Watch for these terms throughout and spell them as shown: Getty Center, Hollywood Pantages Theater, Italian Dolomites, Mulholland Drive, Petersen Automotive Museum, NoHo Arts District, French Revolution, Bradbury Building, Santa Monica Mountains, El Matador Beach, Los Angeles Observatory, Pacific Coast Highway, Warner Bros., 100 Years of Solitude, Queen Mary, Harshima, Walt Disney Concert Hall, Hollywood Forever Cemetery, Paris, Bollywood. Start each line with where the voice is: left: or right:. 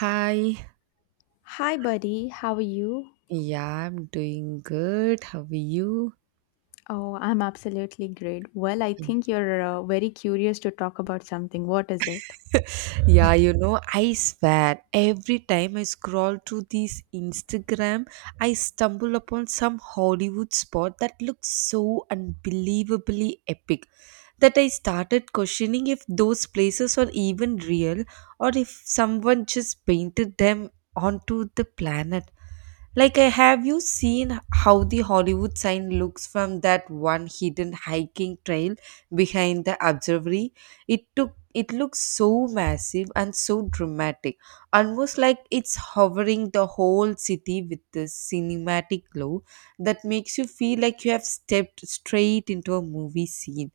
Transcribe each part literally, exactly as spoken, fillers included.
right: Hi.
left: Hi, buddy. How are you?
right: Yeah, I'm doing good. How are you?
left: Oh, I'm absolutely great. Well, I
right: Yeah.
left: think you're uh, very curious to talk about something. What is it?
right: Yeah, you know, I swear every time I scroll through this Instagram, I stumble upon some Hollywood spot that looks so unbelievably epic that I started questioning if those places are even real or if someone just painted them onto the planet. Like, uh, have you seen how the Hollywood sign looks from that one hidden hiking trail behind the observatory? It took it looks so massive and so dramatic, almost like it's hovering the whole city with this cinematic glow that makes you feel like you have stepped straight into a movie scene.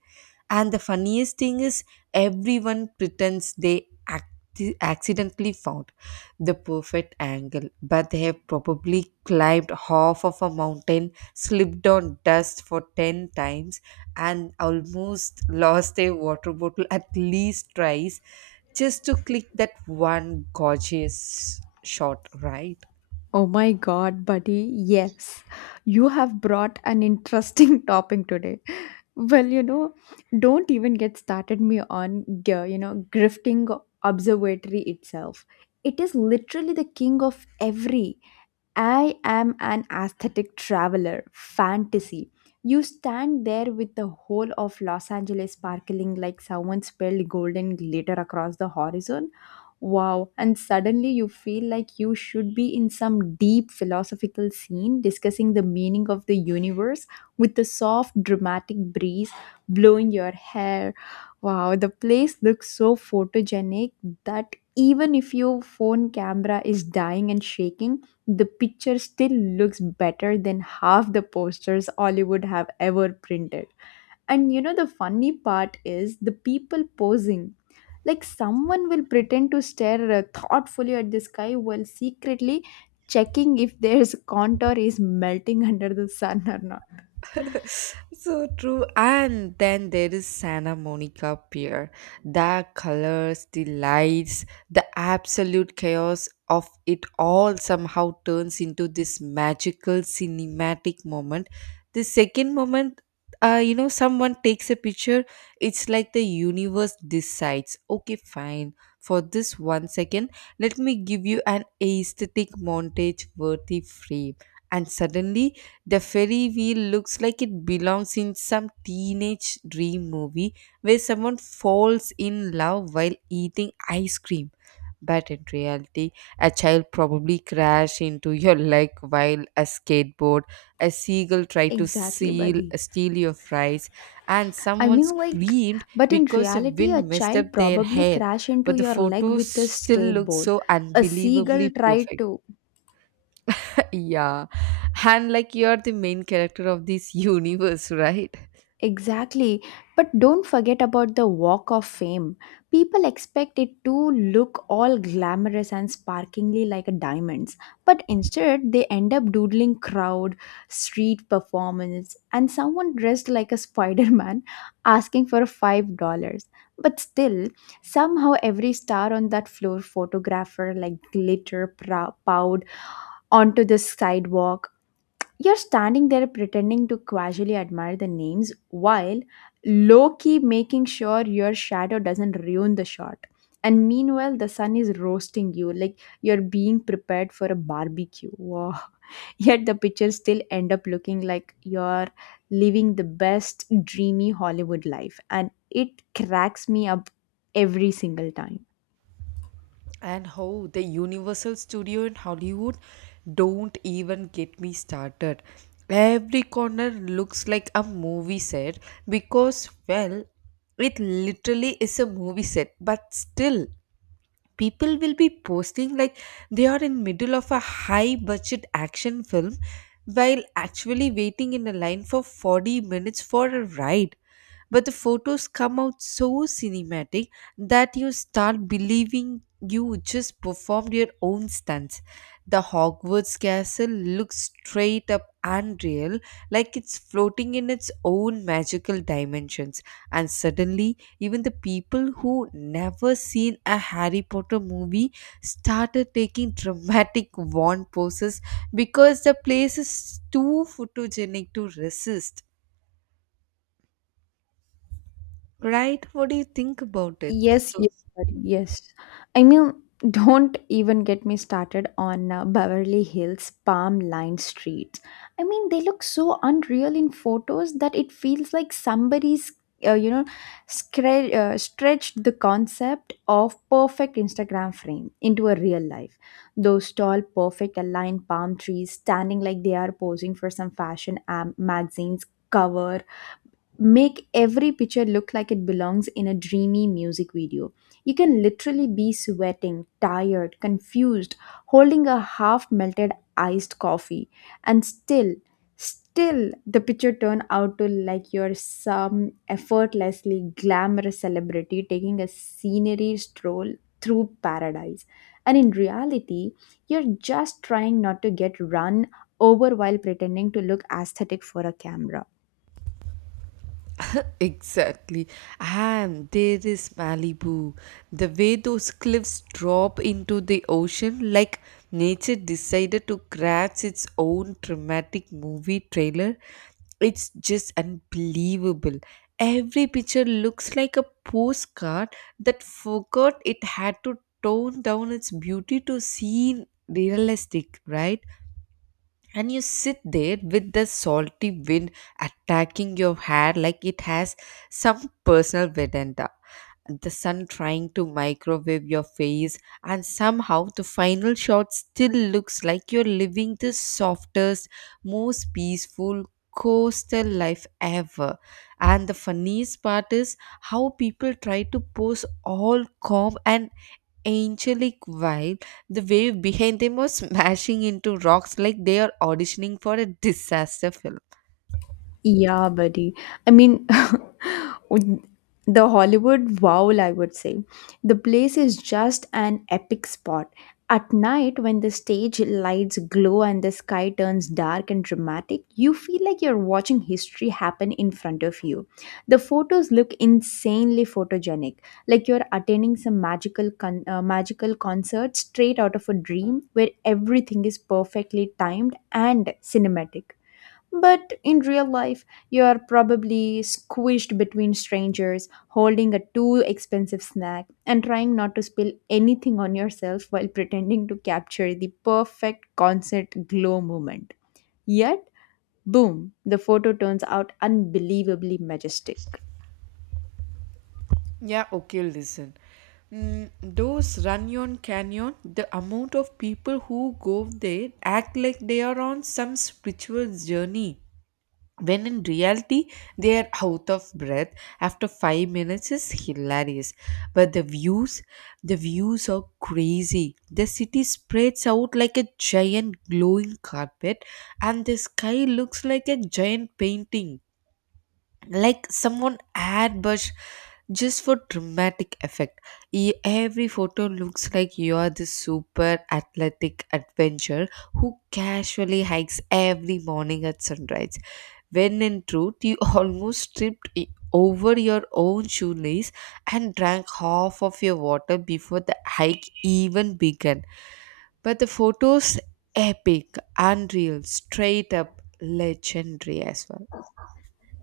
right: And the funniest thing is, everyone pretends they act- accidentally found the perfect angle, but they have probably climbed half of a mountain, slipped on dust for ten times, and almost lost a water bottle at least twice just to click that one gorgeous shot, right?
left: Oh my god, buddy. Yes. You have brought an interesting topic today. Well, you know, don't even get started me on, g- you know, grifting observatory itself. It is literally the king of every I am an aesthetic traveler, fantasy. You stand there with the whole of Los Angeles sparkling like someone spilled golden glitter across the horizon. Wow, and suddenly you feel like you should be in some deep philosophical scene discussing the meaning of the universe with the soft dramatic breeze blowing your hair. Wow, the place looks so photogenic that even if your phone camera is dying and shaking, the picture still looks better than half the posters Hollywood have ever printed. And you know, the funny part is the people posing. Like someone will pretend to stare uh, thoughtfully at the sky while secretly checking if their contour is melting under the sun or not.
right: So true. And then there is Santa Monica Pier. The colors, the lights, the absolute chaos of it all somehow turns into this magical cinematic moment. The second moment, uh, you know, someone takes a picture, it's like the universe decides, okay, fine, for this one second, let me give you an aesthetic montage worthy frame. And suddenly, the ferry wheel looks like it belongs in some teenage dream movie where someone falls in love while eating ice cream. But in reality, a child probably crashed into your leg while a skateboard, a seagull tried to
left: Exactly,
right: seal,
left: buddy.
right: steal your fries, and
left: I
right: someone
left: mean, like,
right: screamed
left: but in
right: because the
left: reality, a
right: wind messed
left: child
right: up their
left: probably
right: hair.
left: crashed into
right: But the
left: your leg
right: photo
left: with a
right: still looks
left: skateboard.
right: so
left: A seagull
right: unbelievably
left: tried
right: perfect.
left: to
right: Yeah. And like you're the main character of this universe, right?
left: Exactly. But don't forget about the walk of fame. People expect it to look all glamorous and sparkingly like a diamonds, but instead they end up doodling crowd, street performance, and someone dressed like a Spider-Man asking for five dollars. But still, somehow every star on that floor photographer like glitter prow- powed onto the sidewalk. You're standing there pretending to casually admire the names while low key making sure your shadow doesn't ruin the shot. And meanwhile, the sun is roasting you like you're being prepared for a barbecue. Wow. Yet the pictures still end up looking like you're living the best dreamy Hollywood life. And it cracks me up every single time.
right: And how the Universal Studio in Hollywood, don't even get me started. Every corner looks like a movie set because, well, it literally is a movie set, but still, people will be posting like they are in middle of a high budget action film while actually waiting in a line for forty minutes for a ride, but the photos come out so cinematic that you start believing you just performed your own stunts. The Hogwarts castle looks straight up unreal, like it's floating in its own magical dimensions. And suddenly, even the people who never seen a Harry Potter movie started taking dramatic wand poses because the place is too photogenic to resist. Right? What do you think about it?
left: Yes, yes,
right: Those-
left: buddy, yes. I mean, don't even get me started on uh, Beverly Hills palm lined streets. I mean, they look so unreal in photos that it feels like somebody's, uh, you know, scre- uh, stretched the concept of perfect Instagram frame into a real life. Those tall, perfect aligned palm trees standing like they are posing for some fashion am- magazines cover make every picture look like it belongs in a dreamy music video. You can literally be sweating, tired, confused, holding a half melted iced coffee, and still, still the picture turn out to like you're some effortlessly glamorous celebrity taking a scenery stroll through paradise. And in reality, you're just trying not to get run over while pretending to look aesthetic for a camera.
right: Exactly. And there is Malibu. The way those cliffs drop into the ocean, like nature decided to crash its own dramatic movie trailer, it's just unbelievable. Every picture looks like a postcard that forgot it had to tone down its beauty to seem realistic, right? And you sit there with the salty wind attacking your hair like it has some personal vendetta, the sun trying to microwave your face, and somehow the final shot still looks like you're living the softest, most peaceful coastal life ever. And the funniest part is how people try to pose all calm and angelic while the wave behind them was smashing into rocks like they are auditioning for a disaster film.
left: Yeah, buddy. I mean, the Hollywood Wow, I would say. The place is just an epic spot. At night, when the stage lights glow and the sky turns dark and dramatic, you feel like you're watching history happen in front of you. The photos look insanely photogenic, like you're attending some magical con- uh, magical concert straight out of a dream where everything is perfectly timed and cinematic. But in real life, you are probably squished between strangers, holding a too expensive snack, and trying not to spill anything on yourself while pretending to capture the perfect concert glow moment. Yet, boom, the photo turns out unbelievably majestic.
right: Yeah, okay, listen. Mm, those Runyon Canyon, the amount of people who go there act like they are on some spiritual journey. When in reality they are out of breath after five minutes is hilarious, but the views, the views are crazy. The city spreads out like a giant glowing carpet and the sky looks like a giant painting, like someone ad brush just for dramatic effect. E- every photo looks like you are this super athletic adventurer who casually hikes every morning at sunrise, when in truth you almost tripped i- over your own shoelace and drank half of your water before the hike even began. But the photos, epic, unreal, straight up legendary as well.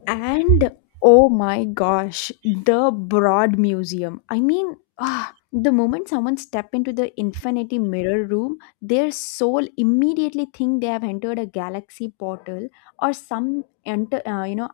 left: And oh my gosh, the Broad Museum. I mean, ah, the moment someone step into the infinity mirror room, their soul immediately think they have entered a galaxy portal or some enter, uh, you know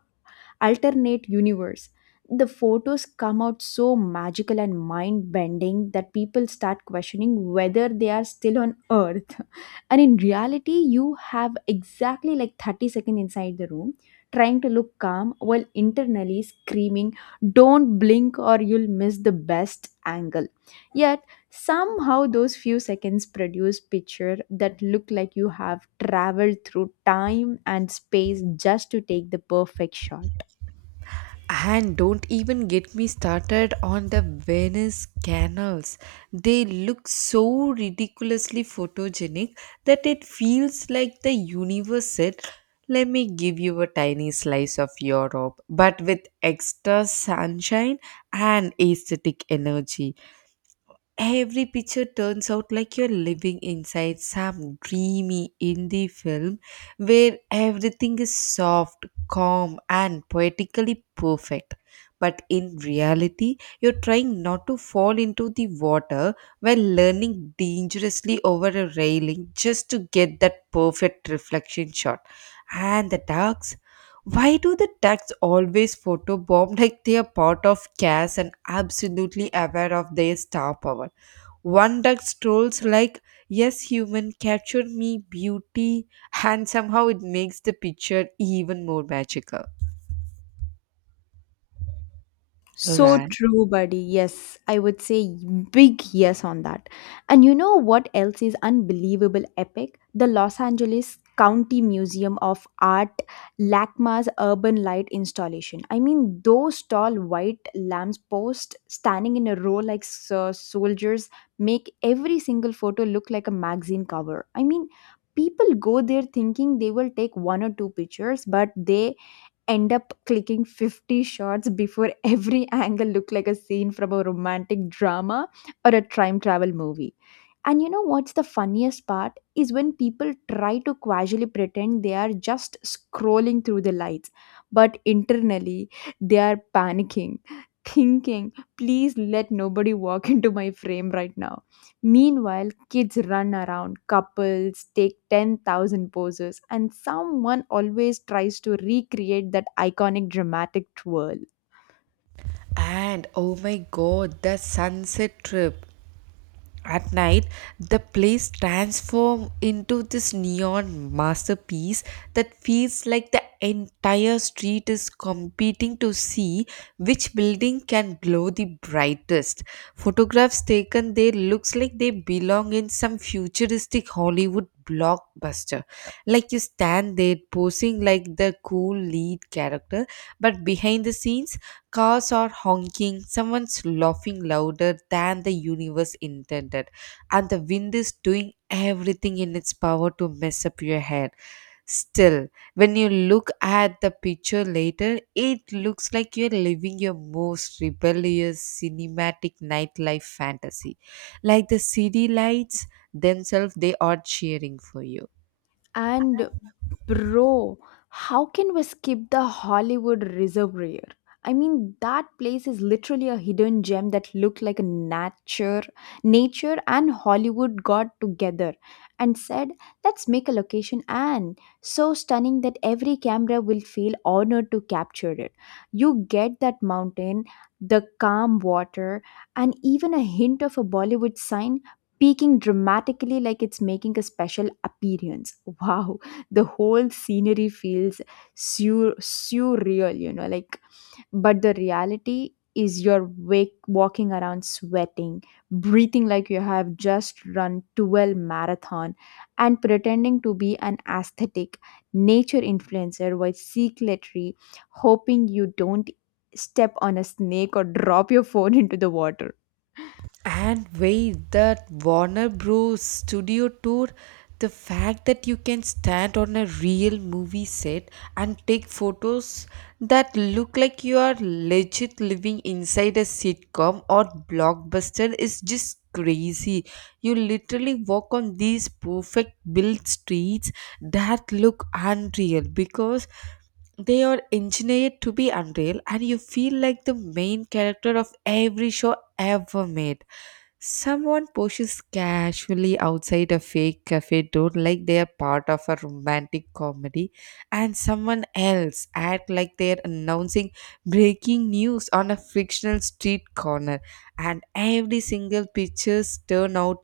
left: alternate universe. The photos come out so magical and mind bending that people start questioning whether they are still on Earth. And in reality, you have exactly like thirty seconds inside the room trying to look calm while internally screaming, don't blink or you'll miss the best angle. Yet, somehow, those few seconds produce picture that look like you have traveled through time and space just to take the perfect shot.
right: And don't even get me started on the Venice canals. They look so ridiculously photogenic that it feels like the universe said, let me give you a tiny slice of Europe, but with extra sunshine and aesthetic energy. Every picture turns out like you're living inside some dreamy indie film where everything is soft, calm, and poetically perfect. But in reality, you're trying not to fall into the water while learning dangerously over a railing just to get that perfect reflection shot. And the ducks? Why do the ducks always photobomb like they are part of chaos and absolutely aware of their star power? One duck strolls like, yes, human, capture me, beauty, and somehow it makes the picture even more magical.
left: So
right: Right.
left: true, buddy. Yes, I would say big yes on that. And you know what else is unbelievable epic? The Los Angeles County Museum of Art LACMA's urban light installation. I mean, those tall white lamps posts standing in a row like so- soldiers make every single photo look like a magazine cover. I mean, people go there thinking they will take one or two pictures, but they end up clicking fifty shots before every angle looked like a scene from a romantic drama or a time travel movie. And you know what's the funniest part is when people try to casually pretend they are just scrolling through the lights, but internally they are panicking, thinking, please let nobody walk into my frame right now. Meanwhile, kids run around, couples take ten thousand poses, and someone always tries to recreate that iconic dramatic twirl.
right: And oh my god, the sunset trip. At night, the place transforms into this neon masterpiece that feels like the entire street is competing to see which building can glow the brightest. Photographs taken there looks like they belong in some futuristic Hollywood blockbuster. Like you stand there posing like the cool lead character, but behind the scenes, cars are honking, someone's laughing louder than the universe intended, and the wind is doing everything in its power to mess up your head. Still, when you look at the picture later, it looks like you're living your most rebellious cinematic nightlife fantasy. Like the city lights themselves, they are cheering for you.
left: And bro, how can we skip the Hollywood Reservoir? I mean, that place is literally a hidden gem that looked like a nature, nature and Hollywood got together and said, "Let's make a location." And so stunning that every camera will feel honored to capture it. You get that mountain, the calm water, and even a hint of a Bollywood sign peaking dramatically like it's making a special appearance. Wow, the whole scenery feels sur- surreal, you know, like but the reality is you're wake, walking around sweating, breathing like you have just run twelve marathon and pretending to be an aesthetic nature influencer while secretly hoping you don't step on a snake or drop your phone into the water.
right: And wait, that Warner Bros. Studio tour, the fact that you can stand on a real movie set and take photos that look like you are legit living inside a sitcom or blockbuster is just crazy. You literally walk on these perfect built streets that look unreal because they are engineered to be unreal, and you feel like the main character of every show ever made. Someone pushes casually outside a fake cafe door like they are part of a romantic comedy, and someone else act like they are announcing breaking news on a fictional street corner, and every single pictures turn out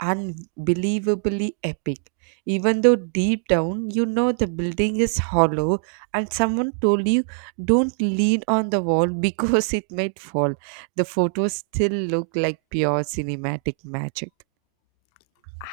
right: unbelievably epic. Even though deep down you know the building is hollow, and someone told you don't lean on the wall because it might fall, the photos still look like pure cinematic magic.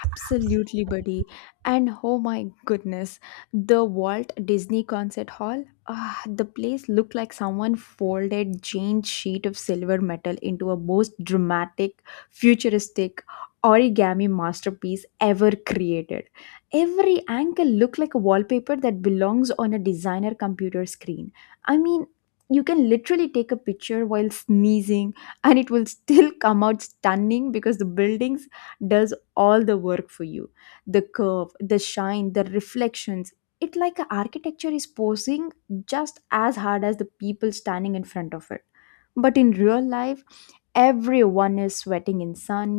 left: Absolutely, buddy. And oh my goodness, the Walt Disney Concert Hall. Ah, the place looked like someone folded giant sheet of silver metal into a most dramatic, futuristic origami masterpiece ever created. Every angle looked like a wallpaper that belongs on a designer computer screen. I mean, you can literally take a picture while sneezing and it will still come out stunning because the buildings does all the work for you. The curve, the shine, the reflections, it like a architecture is posing just as hard as the people standing in front of it. But in real life, everyone is sweating in sun,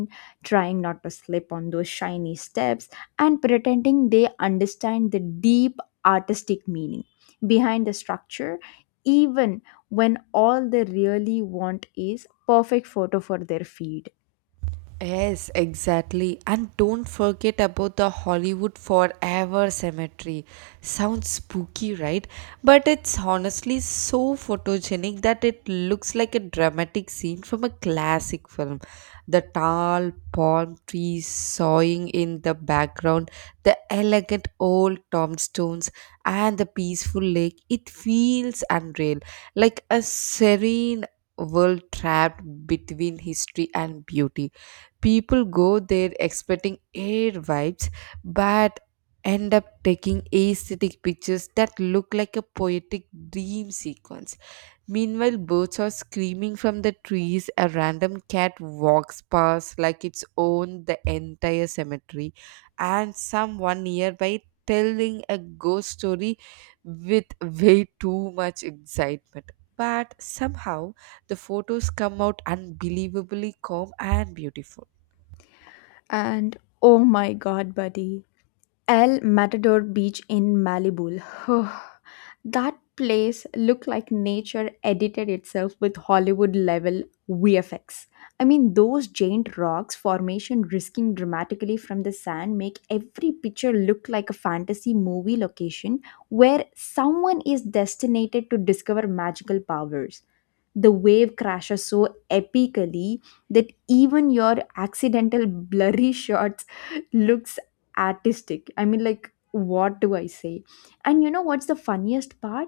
left: trying not to slip on those shiny steps, and pretending they understand the deep artistic meaning behind the structure even when all they really want is perfect photo for their feed.
right: Yes, exactly. And don't forget about the Hollywood Forever Cemetery. Sounds spooky, right? But it's honestly so photogenic that it looks like a dramatic scene from a classic film. The tall palm trees sawing in the background, the elegant old tombstones, and the peaceful lake. It feels unreal, like a serene world trapped between history and beauty. People go there expecting air vibes but end up taking aesthetic pictures that look like a poetic dream sequence. Meanwhile, birds are screaming from the trees, a random cat walks past like it's owned the entire cemetery, and someone nearby telling a ghost story with way too much excitement. But somehow the photos come out unbelievably calm and beautiful.
left: And oh my god, buddy, El Matador Beach in Malibu. That place looked like nature edited itself with Hollywood level V F X. I mean, those giant rocks formation risking dramatically from the sand make every picture look like a fantasy movie location where someone is destined to discover magical powers. The wave crashes so epically that even your accidental blurry shots looks artistic. I mean, like, what do I say? And you know what's the funniest part,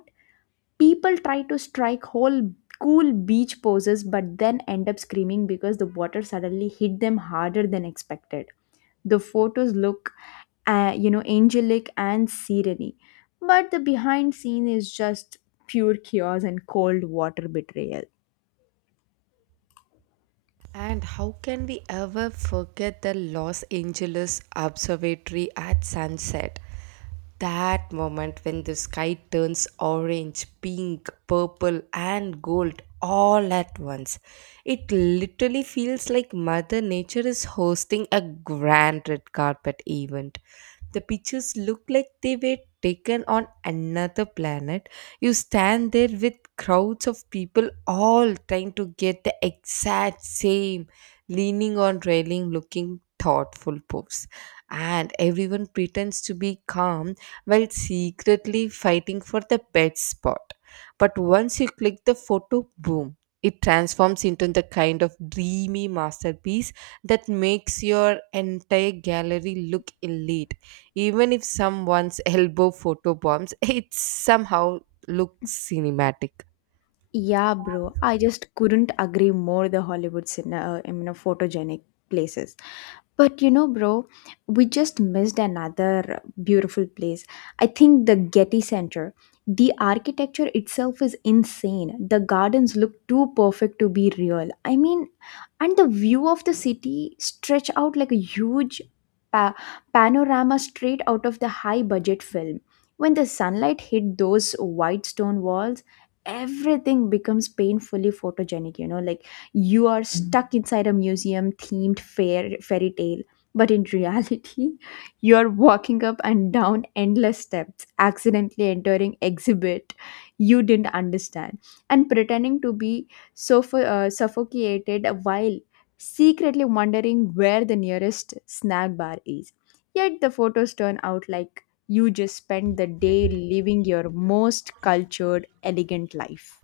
left: people try to strike whole cool beach poses but then end up screaming because the water suddenly hit them harder than expected. The photos look, uh, you know, angelic and serene, but the behind scene is just pure chaos and cold water betrayal.
right: And how can we ever forget the Los Angeles Observatory at sunset? That moment when the sky turns orange, pink, purple, and gold all at once. It literally feels like Mother Nature is hosting a grand red carpet event. The pictures look like they were taken on another planet. You stand there with crowds of people all trying to get the exact same leaning on railing looking thoughtful pose. And everyone pretends to be calm while secretly fighting for the best spot. But once you click the photo, boom, it transforms into the kind of dreamy masterpiece that makes your entire gallery look elite, even if someone's elbow photo bombs it, somehow looks cinematic.
left: Yeah, bro. I just couldn't agree more the Hollywood cine- uh, I mean, uh, photogenic places. But you know, bro, we just missed another beautiful place. I think the Getty Center. The architecture itself is insane. The gardens look too perfect to be real. I mean, and the view of the city stretch out like a huge pa- panorama straight out of the high budget film. When the sunlight hit those white stone walls, everything becomes painfully photogenic, you know, like you are stuck inside a museum themed fair fairy tale, but in reality, you're walking up and down endless steps accidentally entering exhibit you didn't understand and pretending to be suff- uh, suffocated while secretly wondering where the nearest snack bar is. Yet the photos turn out like you just spend the day living your most cultured, elegant life.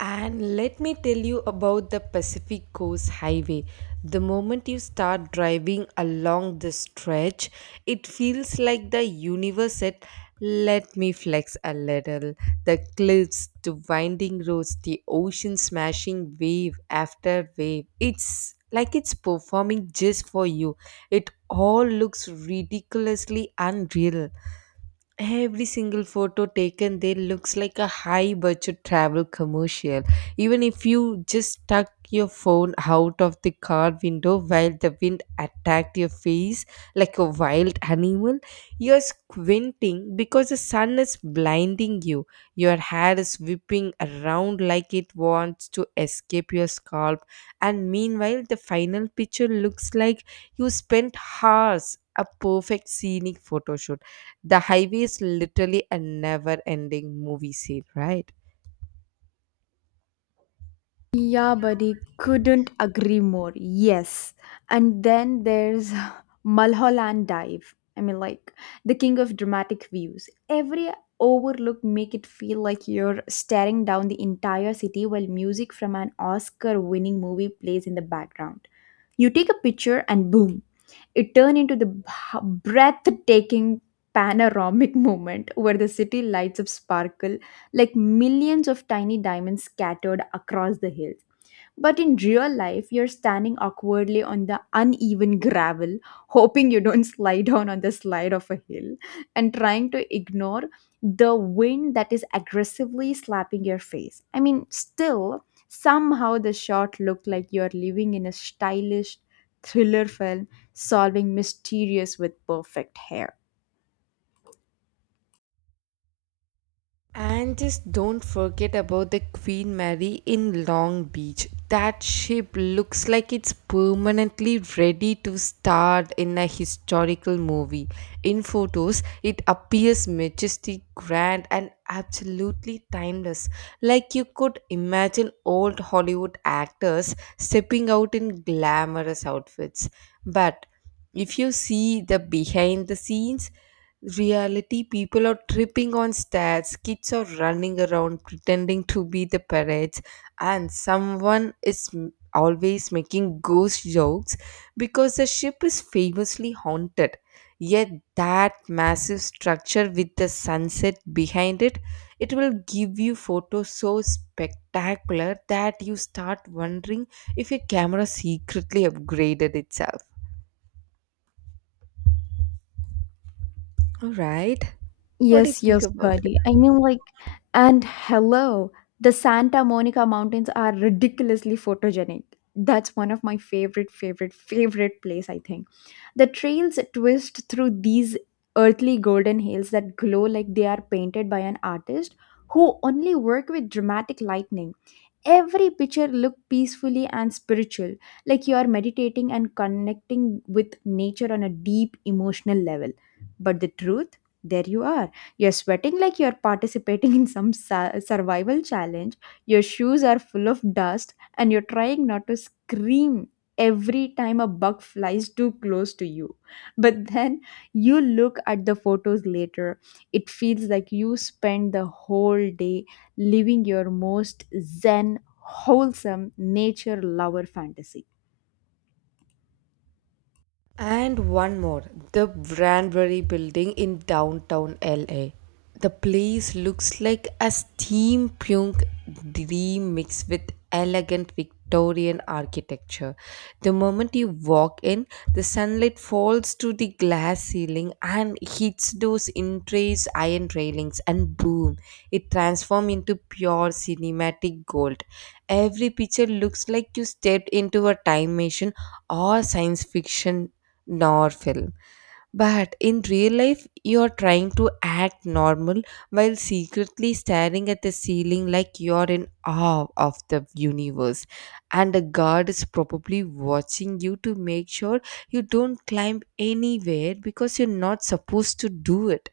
right: And let me tell you about the Pacific Coast Highway. The moment you start driving along the stretch, it feels like the universe said, let me flex a little. The cliffs, the winding roads, the ocean smashing wave after wave. It's like it's performing just for you. It all looks ridiculously unreal. Every single photo taken there looks like a high budget travel commercial, even if you just tuck your phone out of the car window while the wind attacked your face like a wild animal. You're squinting because the sun is blinding you, your hair is whipping around like it wants to escape your scalp, and meanwhile the final picture looks like you spent hours a perfect scenic photo shoot. The highway is literally a never ending movie scene, right?
left: Yeah, buddy, couldn't agree more. Yes. And then there's Mulholland Dive. I mean, like, the king of dramatic views. Every overlook make it feel like you're staring down the entire city while music from an Oscar winning movie plays in the background. You take a picture and boom, it turned into the b- breathtaking panoramic moment where the city lights up sparkle like millions of tiny diamonds scattered across the hills. But in real life, you're standing awkwardly on the uneven gravel, hoping you don't slide down on the slide of a hill, and trying to ignore the wind that is aggressively slapping your face. I mean, still, somehow the shot looked like you're living in a stylish thriller film solving mysterious with perfect hair.
right: And just don't forget about the Queen Mary in Long Beach. That ship looks like it's permanently ready to star in a historical movie. In photos, it appears majestic, grand, and absolutely timeless. Like you could imagine old Hollywood actors stepping out in glamorous outfits. But if you see the behind the scenes, reality, people are tripping on stairs, kids are running around pretending to be the parrots, and someone is m- always making ghost jokes because the ship is famously haunted. Yet that massive structure with the sunset behind it, it will give you photos so spectacular that you start wondering if your camera secretly upgraded itself. All right, what do you
left: Yes,
right: think
left: yes,
right: about it?
left: buddy. I mean, like, and hello, the Santa Monica Mountains are ridiculously photogenic. That's one of my favorite, favorite, favorite place, I think. The trails twist through these earthly golden hills that glow like they are painted by an artist who only work with dramatic lightning. Every picture look peacefully and spiritual, like you are meditating and connecting with nature on a deep emotional level. But the truth, there you are you're sweating like you're participating in some su- survival challenge. Your shoes are full of dust, and you're trying not to scream every time a bug flies too close to you. But then you look at the photos later, it feels like you spent the whole day living your most zen, wholesome, nature lover fantasy.
right: And one more, the Branbury building in downtown L A. The place looks like a steampunk dream mixed with elegant Victorian architecture. The moment you walk in, the sunlight falls to the glass ceiling and hits those intricate iron railings, and boom, it transforms into pure cinematic gold. Every picture looks like you stepped into a time machine or science fiction nor film. But in real life, you're trying to act normal while secretly staring at the ceiling like you're in awe of the universe. And a guard is probably watching you to make sure you don't climb anywhere because you're not supposed to do it.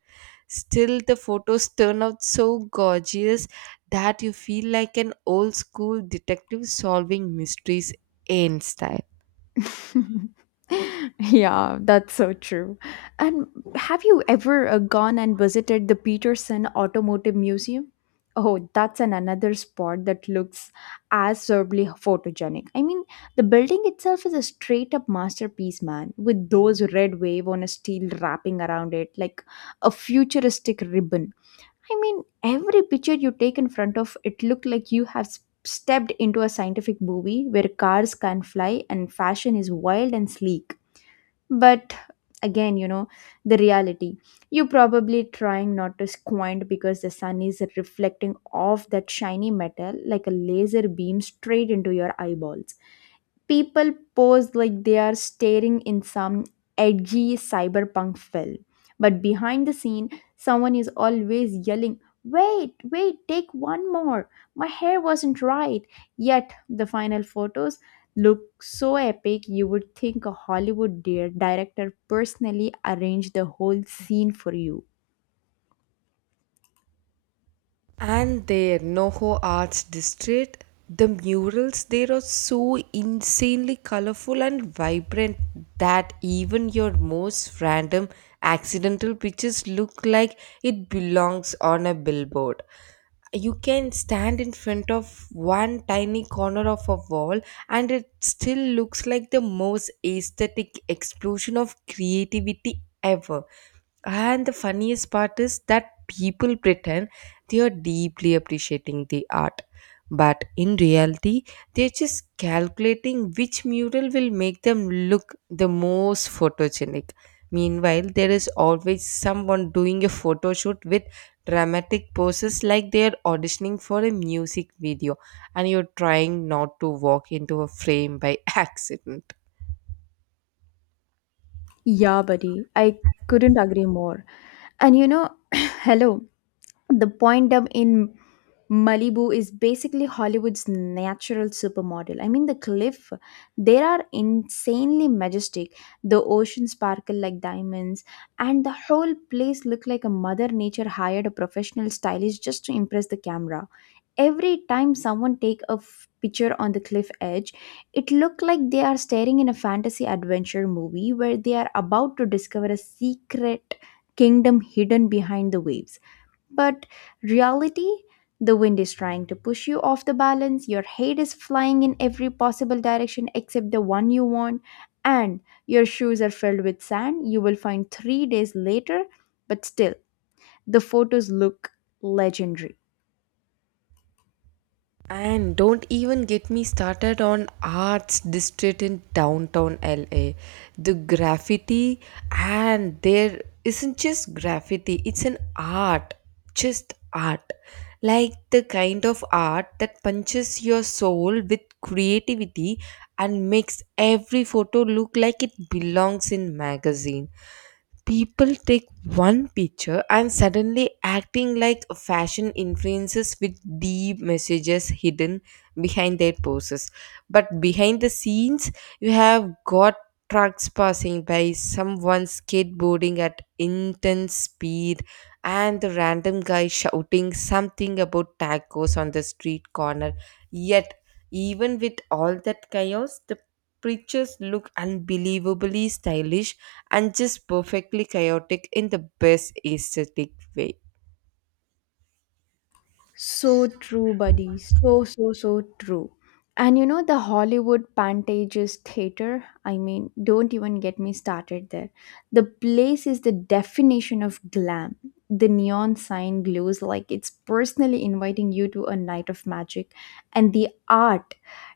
right: Still, the photos turn out so gorgeous that you feel like an old school detective solving mysteries in style.
left: Yeah, that's so true. And have you ever uh, gone and visited the Peterson Automotive Museum? Oh, that's an another spot that looks absurdly photogenic. I mean, the building itself is a straight up masterpiece, man, with those red wave on a steel wrapping around it like a futuristic ribbon. I mean, every picture you take in front of it look like you have s- stepped into a scientific movie where cars can fly and fashion is wild and sleek. But again, you know, the reality. You're probably trying not to squint because the sun is reflecting off that shiny metal like a laser beam straight into your eyeballs. People pose like they are staring in some edgy cyberpunk film. But behind the scene, someone is always yelling, "Wait, wait, take one more. My hair wasn't right." Yet the final photos look so epic you would think a Hollywood dear director personally arranged the whole scene for you.
right: And their Noho Arts District, the murals there are so insanely colorful and vibrant that even your most random accidental pictures look like it belongs on a billboard. You can stand in front of one tiny corner of a wall and it still looks like the most aesthetic explosion of creativity ever. And the funniest part is that people pretend they are deeply appreciating the art, but in reality, they're just calculating which mural will make them look the most photogenic. Meanwhile, there is always someone doing a photo shoot with dramatic poses like they are auditioning for a music video, and you're trying not to walk into a frame by accident.
left: Yeah, buddy, I couldn't agree more. And you know, hello, the point I in Malibu is basically Hollywood's natural supermodel. I mean, the cliff, there are insanely majestic. The ocean sparkle like diamonds, and the whole place look like a mother nature hired a professional stylist just to impress the camera. Every time someone take a f- picture on the cliff edge, it looked like they are staring in a fantasy adventure movie where they are about to discover a secret kingdom hidden behind the waves. But reality, the wind is trying to push you off the balance, your head is flying in every possible direction except the one you want, and your shoes are filled with sand you will find three days later. But still, the photos look legendary.
right: And don't even get me started on Arts District in downtown L A. The graffiti, and there isn't just graffiti, it's an art, just art. Like the kind of art that punches your soul with creativity and makes every photo look like it belongs in magazine. People take one picture and suddenly acting like fashion influences with deep messages hidden behind their poses, but behind the scenes you have got trucks passing by, someone skateboarding at intense speed, and the random guy shouting something about tacos on the street corner. Yet even with all that chaos, the preachers look unbelievably stylish and just perfectly chaotic in the best aesthetic way.
left: So true, buddy. So, so, so true. And you know, the Hollywood Pantages Theater, I mean, don't even get me started there. The place is the definition of glam. The neon sign glows like it's personally inviting you to a night of magic. And the art,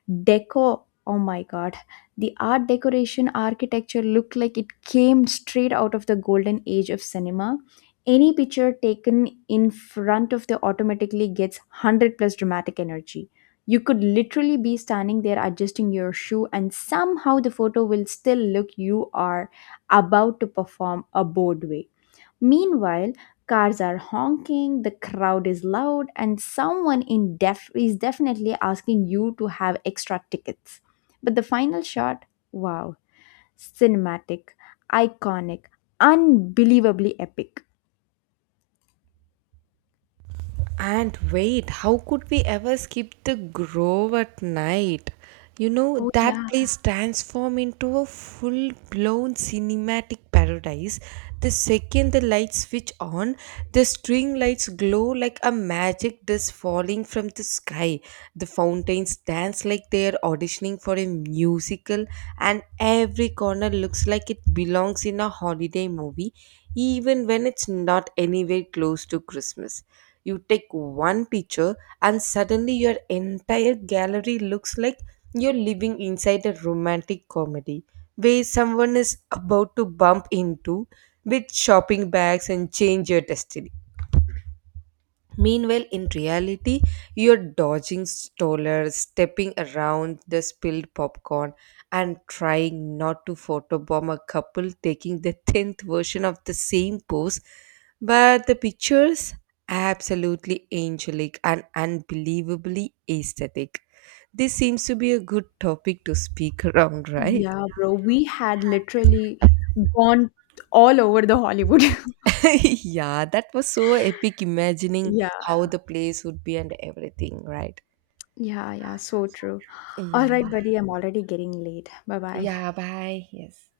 left: deco, oh my god, the art decoration architecture looked like it came straight out of the golden age of cinema. Any picture taken in front of the automatically gets one hundred plus dramatic energy. You could literally be standing there adjusting your shoe, and somehow the photo will still look you are about to perform a Broadway. Meanwhile, cars are honking, the crowd is loud, and someone in def- is definitely asking you to have extra tickets. But the final shot, wow, cinematic, iconic, unbelievably epic.
right: And wait, how could we ever skip the grove at night? You know,
left: Oh
right: that
left: yeah.
right: place transforms into a full blown cinematic paradise. The second the lights switch on, the string lights glow like a magic dust falling from the sky. The fountains dance like they are auditioning for a musical, and every corner looks like it belongs in a holiday movie, even when it's not anywhere close to Christmas. You take one picture, and suddenly your entire gallery looks like you're living inside a romantic comedy where someone is about to bump into with shopping bags and change your destiny. Meanwhile, in reality, you're dodging strollers, stepping around the spilled popcorn, and trying not to photobomb a couple taking the tenth version of the same pose. But the pictures, absolutely angelic and unbelievably aesthetic. This seems to be a good topic to speak around, right?
left: Yeah, bro, we had literally gone all over the Hollywood.
right: Yeah, that was so epic imagining
left: Yeah,
right: how the place would be and everything, right?
left: yeah, yeah, so true. All
right: Yeah.
left: right, buddy, I'm already getting late. Bye bye.
right: Yeah, bye. Yes.